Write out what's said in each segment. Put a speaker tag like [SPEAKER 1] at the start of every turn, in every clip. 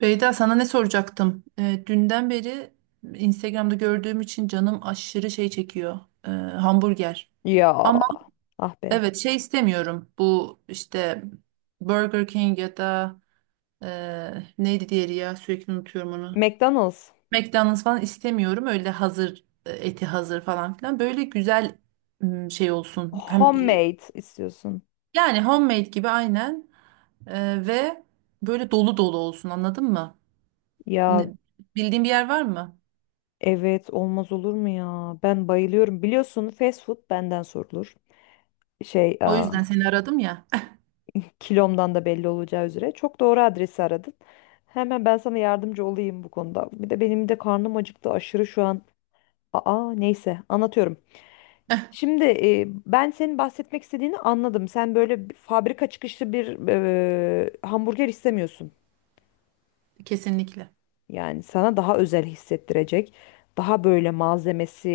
[SPEAKER 1] Beyda, sana ne soracaktım? Dünden beri Instagram'da gördüğüm için canım aşırı şey çekiyor. Hamburger.
[SPEAKER 2] Ya,
[SPEAKER 1] Ama
[SPEAKER 2] ah be.
[SPEAKER 1] evet, şey istemiyorum. Bu, işte Burger King ya da neydi diğeri, ya sürekli unutuyorum onu.
[SPEAKER 2] McDonald's.
[SPEAKER 1] McDonald's falan istemiyorum. Öyle hazır, eti hazır falan filan. Böyle güzel, şey olsun. Hem
[SPEAKER 2] Homemade istiyorsun.
[SPEAKER 1] yani homemade gibi, aynen. Ve böyle dolu dolu olsun, anladın mı?
[SPEAKER 2] Ya,
[SPEAKER 1] Ne- Bildiğin bir yer var mı?
[SPEAKER 2] evet, olmaz olur mu ya? Ben bayılıyorum. Biliyorsun, fast food benden sorulur. Şey,
[SPEAKER 1] O
[SPEAKER 2] aa,
[SPEAKER 1] yüzden seni aradım ya.
[SPEAKER 2] kilomdan da belli olacağı üzere. Çok doğru adresi aradın. Hemen ben sana yardımcı olayım bu konuda. Bir de benim de karnım acıktı aşırı şu an. Aa, neyse, anlatıyorum. Şimdi ben senin bahsetmek istediğini anladım. Sen böyle bir fabrika çıkışlı bir hamburger istemiyorsun.
[SPEAKER 1] Kesinlikle.
[SPEAKER 2] Yani sana daha özel hissettirecek, daha böyle malzemesi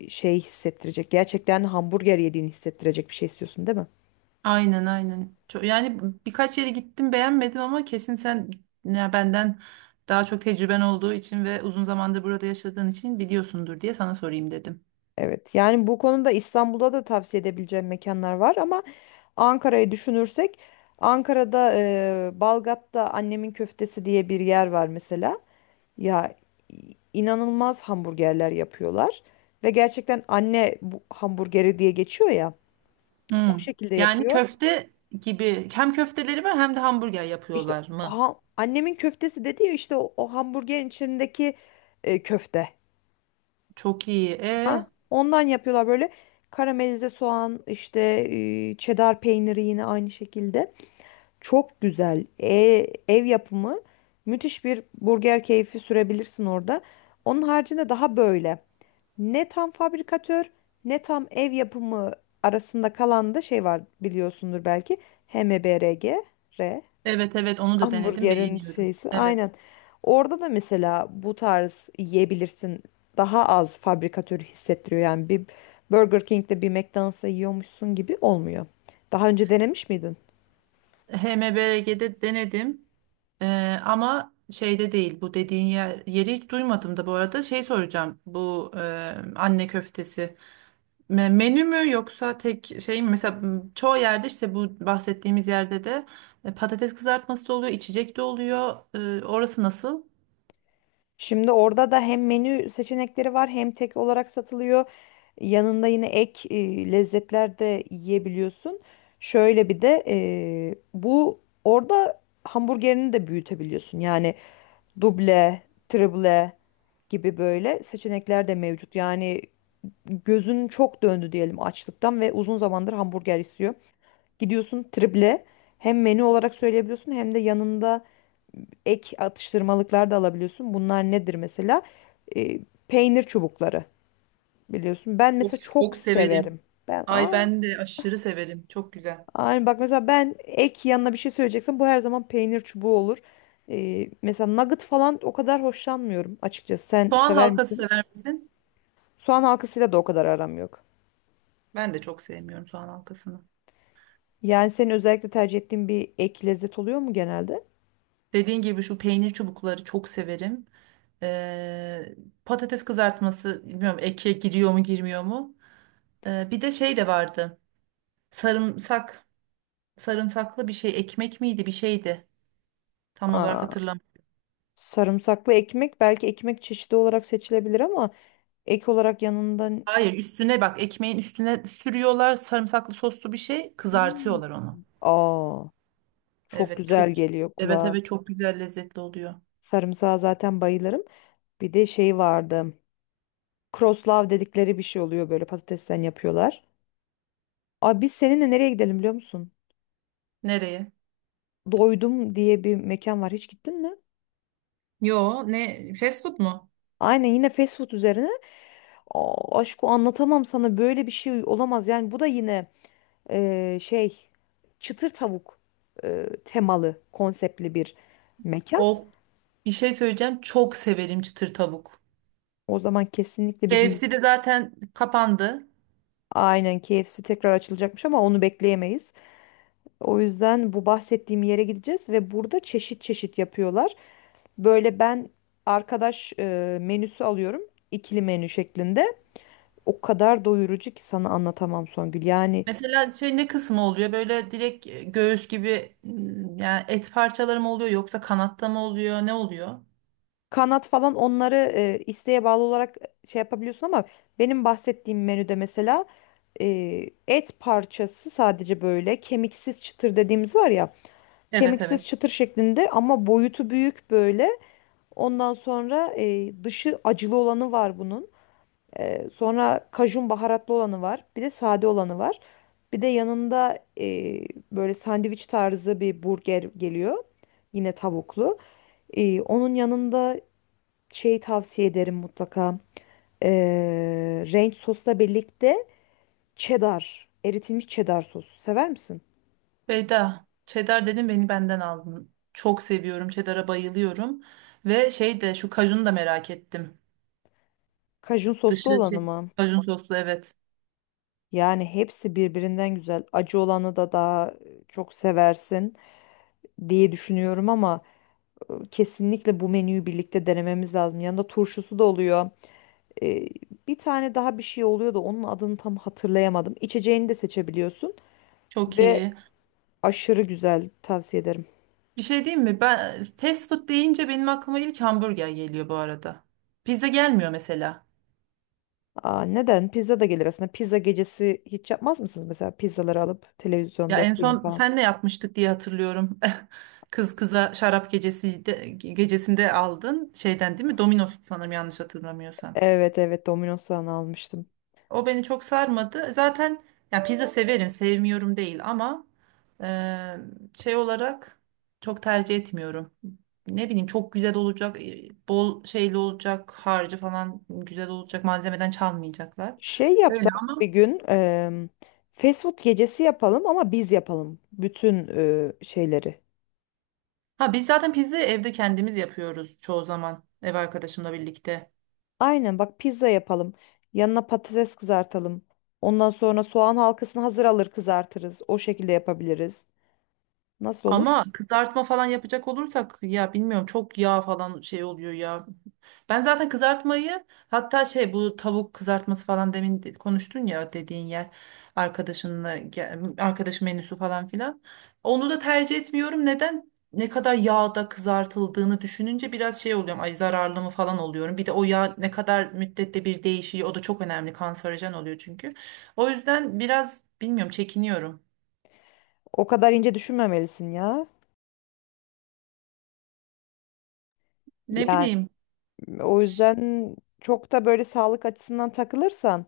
[SPEAKER 2] şey hissettirecek. Gerçekten hamburger yediğini hissettirecek bir şey istiyorsun, değil mi?
[SPEAKER 1] Aynen, aynen. Yani birkaç yere gittim, beğenmedim ama kesin sen, ya, benden daha çok tecrüben olduğu için ve uzun zamandır burada yaşadığın için biliyorsundur diye sana sorayım dedim.
[SPEAKER 2] Evet. Yani bu konuda İstanbul'da da tavsiye edebileceğim mekanlar var ama Ankara'yı düşünürsek Ankara'da Balgat'ta annemin köftesi diye bir yer var mesela. Ya, inanılmaz hamburgerler yapıyorlar ve gerçekten anne bu hamburgeri diye geçiyor ya. O
[SPEAKER 1] Hmm.
[SPEAKER 2] şekilde
[SPEAKER 1] Yani
[SPEAKER 2] yapıyor.
[SPEAKER 1] köfte gibi, hem köfteleri var hem de hamburger
[SPEAKER 2] İşte,
[SPEAKER 1] yapıyorlar mı?
[SPEAKER 2] ha, annemin köftesi dedi ya, işte o hamburgerin içindeki köfte.
[SPEAKER 1] Çok iyi.
[SPEAKER 2] Ha, ondan yapıyorlar böyle karamelize soğan, işte çedar peyniri yine aynı şekilde. Çok güzel. Ev yapımı müthiş bir burger keyfi sürebilirsin orada. Onun haricinde daha böyle ne tam fabrikatör ne tam ev yapımı arasında kalan da şey var, biliyorsundur belki, H M B R HMBRG.
[SPEAKER 1] Evet, evet, onu da denedim,
[SPEAKER 2] Hamburgerin
[SPEAKER 1] beğeniyorum.
[SPEAKER 2] şeysi aynen.
[SPEAKER 1] Evet.
[SPEAKER 2] Orada da mesela bu tarz yiyebilirsin. Daha az fabrikatörü hissettiriyor. Yani bir Burger King'de bir McDonald's'ta yiyormuşsun gibi olmuyor. Daha önce denemiş miydin?
[SPEAKER 1] HMBRG'de denedim. Ama şeyde değil bu dediğin yer, yeri hiç duymadım da bu arada şey soracağım, bu anne köftesi menü mü yoksa tek şey mi mesela? Çoğu yerde, işte bu bahsettiğimiz yerde de patates kızartması da oluyor, içecek de oluyor. Orası nasıl?
[SPEAKER 2] Şimdi orada da hem menü seçenekleri var hem tek olarak satılıyor. Yanında yine ek lezzetler de yiyebiliyorsun. Şöyle bir de bu orada hamburgerini de büyütebiliyorsun. Yani duble, triple gibi böyle seçenekler de mevcut. Yani gözün çok döndü diyelim açlıktan ve uzun zamandır hamburger istiyor. Gidiyorsun triple, hem menü olarak söyleyebiliyorsun hem de yanında ek atıştırmalıklar da alabiliyorsun. Bunlar nedir mesela? E, Peynir çubukları biliyorsun. Ben
[SPEAKER 1] Of,
[SPEAKER 2] mesela çok
[SPEAKER 1] çok severim.
[SPEAKER 2] severim. Ben,
[SPEAKER 1] Ay,
[SPEAKER 2] ay,
[SPEAKER 1] ben de aşırı severim, çok güzel.
[SPEAKER 2] ay, bak mesela ben ek yanına bir şey söyleyeceksem bu her zaman peynir çubuğu olur. Mesela nugget falan o kadar hoşlanmıyorum açıkçası. Sen
[SPEAKER 1] Soğan
[SPEAKER 2] sever
[SPEAKER 1] halkası
[SPEAKER 2] misin?
[SPEAKER 1] sever misin?
[SPEAKER 2] Soğan halkasıyla da o kadar aram yok.
[SPEAKER 1] Ben de çok sevmiyorum soğan halkasını.
[SPEAKER 2] Yani senin özellikle tercih ettiğin bir ek lezzet oluyor mu genelde?
[SPEAKER 1] Dediğin gibi şu peynir çubukları çok severim. Ee, Patates kızartması, bilmiyorum, eke giriyor mu girmiyor mu? Bir de şey de vardı. Sarımsak, sarımsaklı bir şey, ekmek miydi bir şeydi. Tam olarak
[SPEAKER 2] Aa,
[SPEAKER 1] hatırlamıyorum.
[SPEAKER 2] sarımsaklı ekmek belki ekmek çeşidi olarak seçilebilir ama ek olarak yanından.
[SPEAKER 1] Hayır, üstüne, bak, ekmeğin üstüne sürüyorlar, sarımsaklı soslu bir şey,
[SPEAKER 2] Hmm.
[SPEAKER 1] kızartıyorlar onu.
[SPEAKER 2] Aa. Çok
[SPEAKER 1] Evet, çok.
[SPEAKER 2] güzel geliyor
[SPEAKER 1] Evet,
[SPEAKER 2] kulağa.
[SPEAKER 1] evet, çok güzel, lezzetli oluyor.
[SPEAKER 2] Sarımsağa zaten bayılırım. Bir de şey vardı. Croslav dedikleri bir şey oluyor, böyle patatesten yapıyorlar. Abi biz seninle nereye gidelim biliyor musun?
[SPEAKER 1] Nereye?
[SPEAKER 2] Doydum diye bir mekan var. Hiç gittin mi?
[SPEAKER 1] Yo, ne, fast food mu?
[SPEAKER 2] Aynen, yine fast food üzerine. Aa, aşkı anlatamam sana, böyle bir şey olamaz. Yani bu da yine şey, çıtır tavuk, temalı konseptli bir mekan.
[SPEAKER 1] Of, bir şey söyleyeceğim, çok severim çıtır tavuk.
[SPEAKER 2] O zaman kesinlikle bir gün.
[SPEAKER 1] KFC de zaten kapandı.
[SPEAKER 2] Aynen, KFC tekrar açılacakmış ama onu bekleyemeyiz. O yüzden bu bahsettiğim yere gideceğiz ve burada çeşit çeşit yapıyorlar. Böyle ben arkadaş menüsü alıyorum, ikili menü şeklinde. O kadar doyurucu ki sana anlatamam Songül. Yani
[SPEAKER 1] Mesela şey ne kısmı oluyor? Böyle direkt göğüs gibi, yani et parçaları mı oluyor yoksa kanatta mı oluyor? Ne oluyor?
[SPEAKER 2] kanat falan, onları isteğe bağlı olarak şey yapabiliyorsun ama benim bahsettiğim menüde mesela e, et parçası sadece böyle kemiksiz çıtır dediğimiz var ya,
[SPEAKER 1] Evet,
[SPEAKER 2] kemiksiz
[SPEAKER 1] evet.
[SPEAKER 2] çıtır şeklinde ama boyutu büyük böyle. Ondan sonra dışı acılı olanı var bunun. Sonra kajun baharatlı olanı var. Bir de sade olanı var. Bir de yanında böyle sandviç tarzı bir burger geliyor. Yine tavuklu. Onun yanında şey tavsiye ederim mutlaka. Ranch sosla birlikte cheddar, eritilmiş cheddar sosu. Sever misin?
[SPEAKER 1] Beyda, cheddar dedim, beni benden aldın. Çok seviyorum. Cheddar'a bayılıyorum. Ve şey de, şu kajunu da merak ettim.
[SPEAKER 2] Kajun soslu
[SPEAKER 1] Dışı
[SPEAKER 2] olanı
[SPEAKER 1] şey,
[SPEAKER 2] mı?
[SPEAKER 1] kajun soslu, evet.
[SPEAKER 2] Yani hepsi birbirinden güzel. Acı olanı da daha çok seversin diye düşünüyorum ama kesinlikle bu menüyü birlikte denememiz lazım. Yanında turşusu da oluyor. Ee, Bir tane daha bir şey oluyor da onun adını tam hatırlayamadım. İçeceğini de seçebiliyorsun
[SPEAKER 1] Çok
[SPEAKER 2] ve
[SPEAKER 1] iyi.
[SPEAKER 2] aşırı güzel, tavsiye ederim.
[SPEAKER 1] Bir şey diyeyim mi? Ben fast food deyince benim aklıma ilk hamburger geliyor bu arada. Pizza gelmiyor mesela.
[SPEAKER 2] Aa, neden? Pizza da gelir aslında. Pizza gecesi hiç yapmaz mısınız mesela, pizzaları alıp
[SPEAKER 1] Ya
[SPEAKER 2] televizyonda
[SPEAKER 1] en
[SPEAKER 2] film
[SPEAKER 1] son
[SPEAKER 2] falan?
[SPEAKER 1] senle yapmıştık diye hatırlıyorum. Kız kıza şarap gecesinde aldın şeyden, değil mi? Domino's, sanırım yanlış hatırlamıyorsam.
[SPEAKER 2] Evet, evet, Domino's'tan almıştım.
[SPEAKER 1] O beni çok sarmadı. Zaten, ya, pizza severim, sevmiyorum değil ama e, şey olarak çok tercih etmiyorum. Ne bileyim, çok güzel olacak, bol şeyli olacak, harcı falan güzel olacak, malzemeden çalmayacaklar.
[SPEAKER 2] Şey
[SPEAKER 1] Öyle
[SPEAKER 2] yapsak bir
[SPEAKER 1] ama,
[SPEAKER 2] gün fast food gecesi yapalım ama biz yapalım bütün şeyleri.
[SPEAKER 1] ha, biz zaten pizza evde kendimiz yapıyoruz çoğu zaman, ev arkadaşımla birlikte.
[SPEAKER 2] Aynen, bak, pizza yapalım. Yanına patates kızartalım. Ondan sonra soğan halkasını hazır alır kızartırız. O şekilde yapabiliriz. Nasıl olur?
[SPEAKER 1] Ama kızartma falan yapacak olursak, ya, bilmiyorum, çok yağ falan şey oluyor ya. Ben zaten kızartmayı, hatta şey, bu tavuk kızartması falan, demin konuştun ya, dediğin yer, arkadaşınla arkadaş menüsü falan filan. Onu da tercih etmiyorum. Neden? Ne kadar yağda kızartıldığını düşününce biraz şey oluyorum. Ay, zararlı mı falan oluyorum. Bir de o yağ ne kadar müddette bir değişiyor. O da çok önemli. Kanserojen oluyor çünkü. O yüzden biraz, bilmiyorum, çekiniyorum.
[SPEAKER 2] O kadar ince düşünmemelisin ya.
[SPEAKER 1] Ne
[SPEAKER 2] Yani
[SPEAKER 1] bileyim.
[SPEAKER 2] o yüzden çok da böyle sağlık açısından takılırsan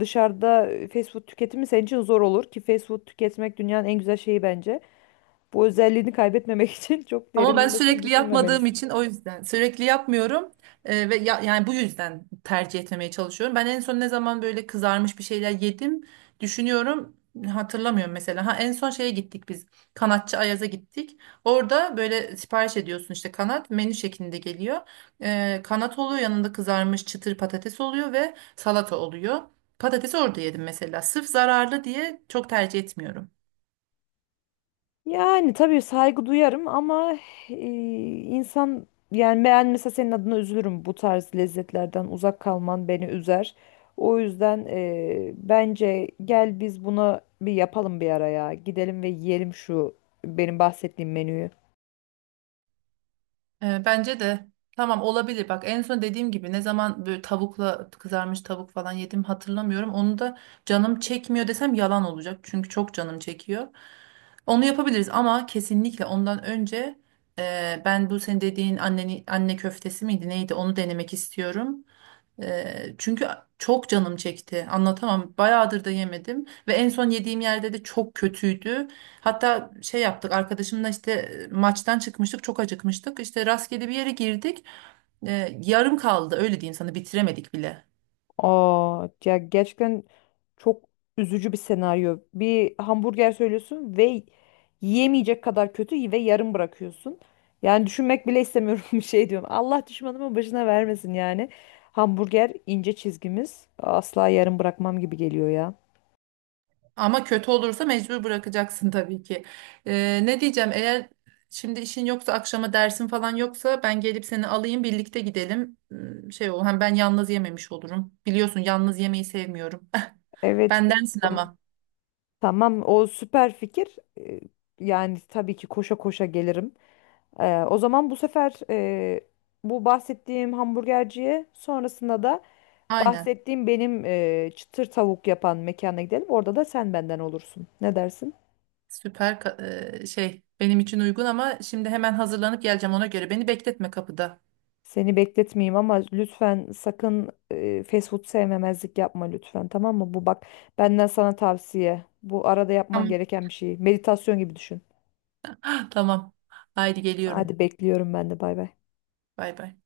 [SPEAKER 2] dışarıda fast food tüketimi senin için zor olur ki fast food tüketmek dünyanın en güzel şeyi bence. Bu özelliğini kaybetmemek için çok
[SPEAKER 1] Ama ben
[SPEAKER 2] derinlemesine
[SPEAKER 1] sürekli yapmadığım
[SPEAKER 2] düşünmemelisin.
[SPEAKER 1] için, o yüzden sürekli yapmıyorum. Ve yani bu yüzden tercih etmemeye çalışıyorum. Ben en son ne zaman böyle kızarmış bir şeyler yedim, düşünüyorum, hatırlamıyorum mesela. Ha, en son şeye gittik biz, kanatçı Ayaz'a gittik. Orada böyle sipariş ediyorsun, işte kanat menü şeklinde geliyor. Kanat oluyor, yanında kızarmış çıtır patates oluyor ve salata oluyor. Patatesi orada yedim mesela. Sırf zararlı diye çok tercih etmiyorum.
[SPEAKER 2] Yani tabii saygı duyarım ama e, insan, yani ben mesela senin adına üzülürüm, bu tarz lezzetlerden uzak kalman beni üzer. O yüzden bence gel biz buna bir yapalım, bir araya. Gidelim ve yiyelim şu benim bahsettiğim menüyü.
[SPEAKER 1] Bence de tamam, olabilir. Bak, en son dediğim gibi, ne zaman böyle tavukla, kızarmış tavuk falan yedim hatırlamıyorum. Onu da canım çekmiyor desem yalan olacak. Çünkü çok canım çekiyor. Onu yapabiliriz ama kesinlikle ondan önce ben bu senin dediğin anne köftesi miydi neydi, onu denemek istiyorum. Çünkü çok canım çekti. Anlatamam. Bayağıdır da yemedim ve en son yediğim yerde de çok kötüydü. Hatta şey yaptık arkadaşımla, işte maçtan çıkmıştık, çok acıkmıştık. İşte rastgele bir yere girdik. Yarım kaldı, öyle diyeyim sana, bitiremedik bile.
[SPEAKER 2] Aa, ya gerçekten çok üzücü bir senaryo. Bir hamburger söylüyorsun ve yiyemeyecek kadar kötü ve yarım bırakıyorsun. Yani düşünmek bile istemiyorum, bir şey diyorum. Allah düşmanımın başına vermesin yani. Hamburger ince çizgimiz. Asla yarım bırakmam gibi geliyor ya.
[SPEAKER 1] Ama kötü olursa mecbur bırakacaksın tabii ki. Ne diyeceğim, eğer şimdi işin yoksa, akşama dersin falan yoksa, ben gelip seni alayım, birlikte gidelim. Hmm, şey, o hem ben yalnız yememiş olurum. Biliyorsun, yalnız yemeyi sevmiyorum.
[SPEAKER 2] Evet,
[SPEAKER 1] Bendensin
[SPEAKER 2] biliyorum.
[SPEAKER 1] ama.
[SPEAKER 2] Tamam, o süper fikir. Yani tabii ki koşa koşa gelirim. O zaman bu sefer bu bahsettiğim hamburgerciye, sonrasında da
[SPEAKER 1] Aynen.
[SPEAKER 2] bahsettiğim benim çıtır tavuk yapan mekana gidelim. Orada da sen benden olursun. Ne dersin?
[SPEAKER 1] Süper. Şey benim için uygun ama şimdi hemen hazırlanıp geleceğim, ona göre. Beni bekletme kapıda.
[SPEAKER 2] Seni bekletmeyeyim ama lütfen sakın fast food sevmemezlik yapma lütfen, tamam mı? Bu bak, benden sana tavsiye. Bu arada yapman
[SPEAKER 1] Tamam.
[SPEAKER 2] gereken bir şey. Meditasyon gibi düşün.
[SPEAKER 1] Tamam. Haydi
[SPEAKER 2] Hadi,
[SPEAKER 1] geliyorum.
[SPEAKER 2] bekliyorum ben de, bay bay.
[SPEAKER 1] Bay bay.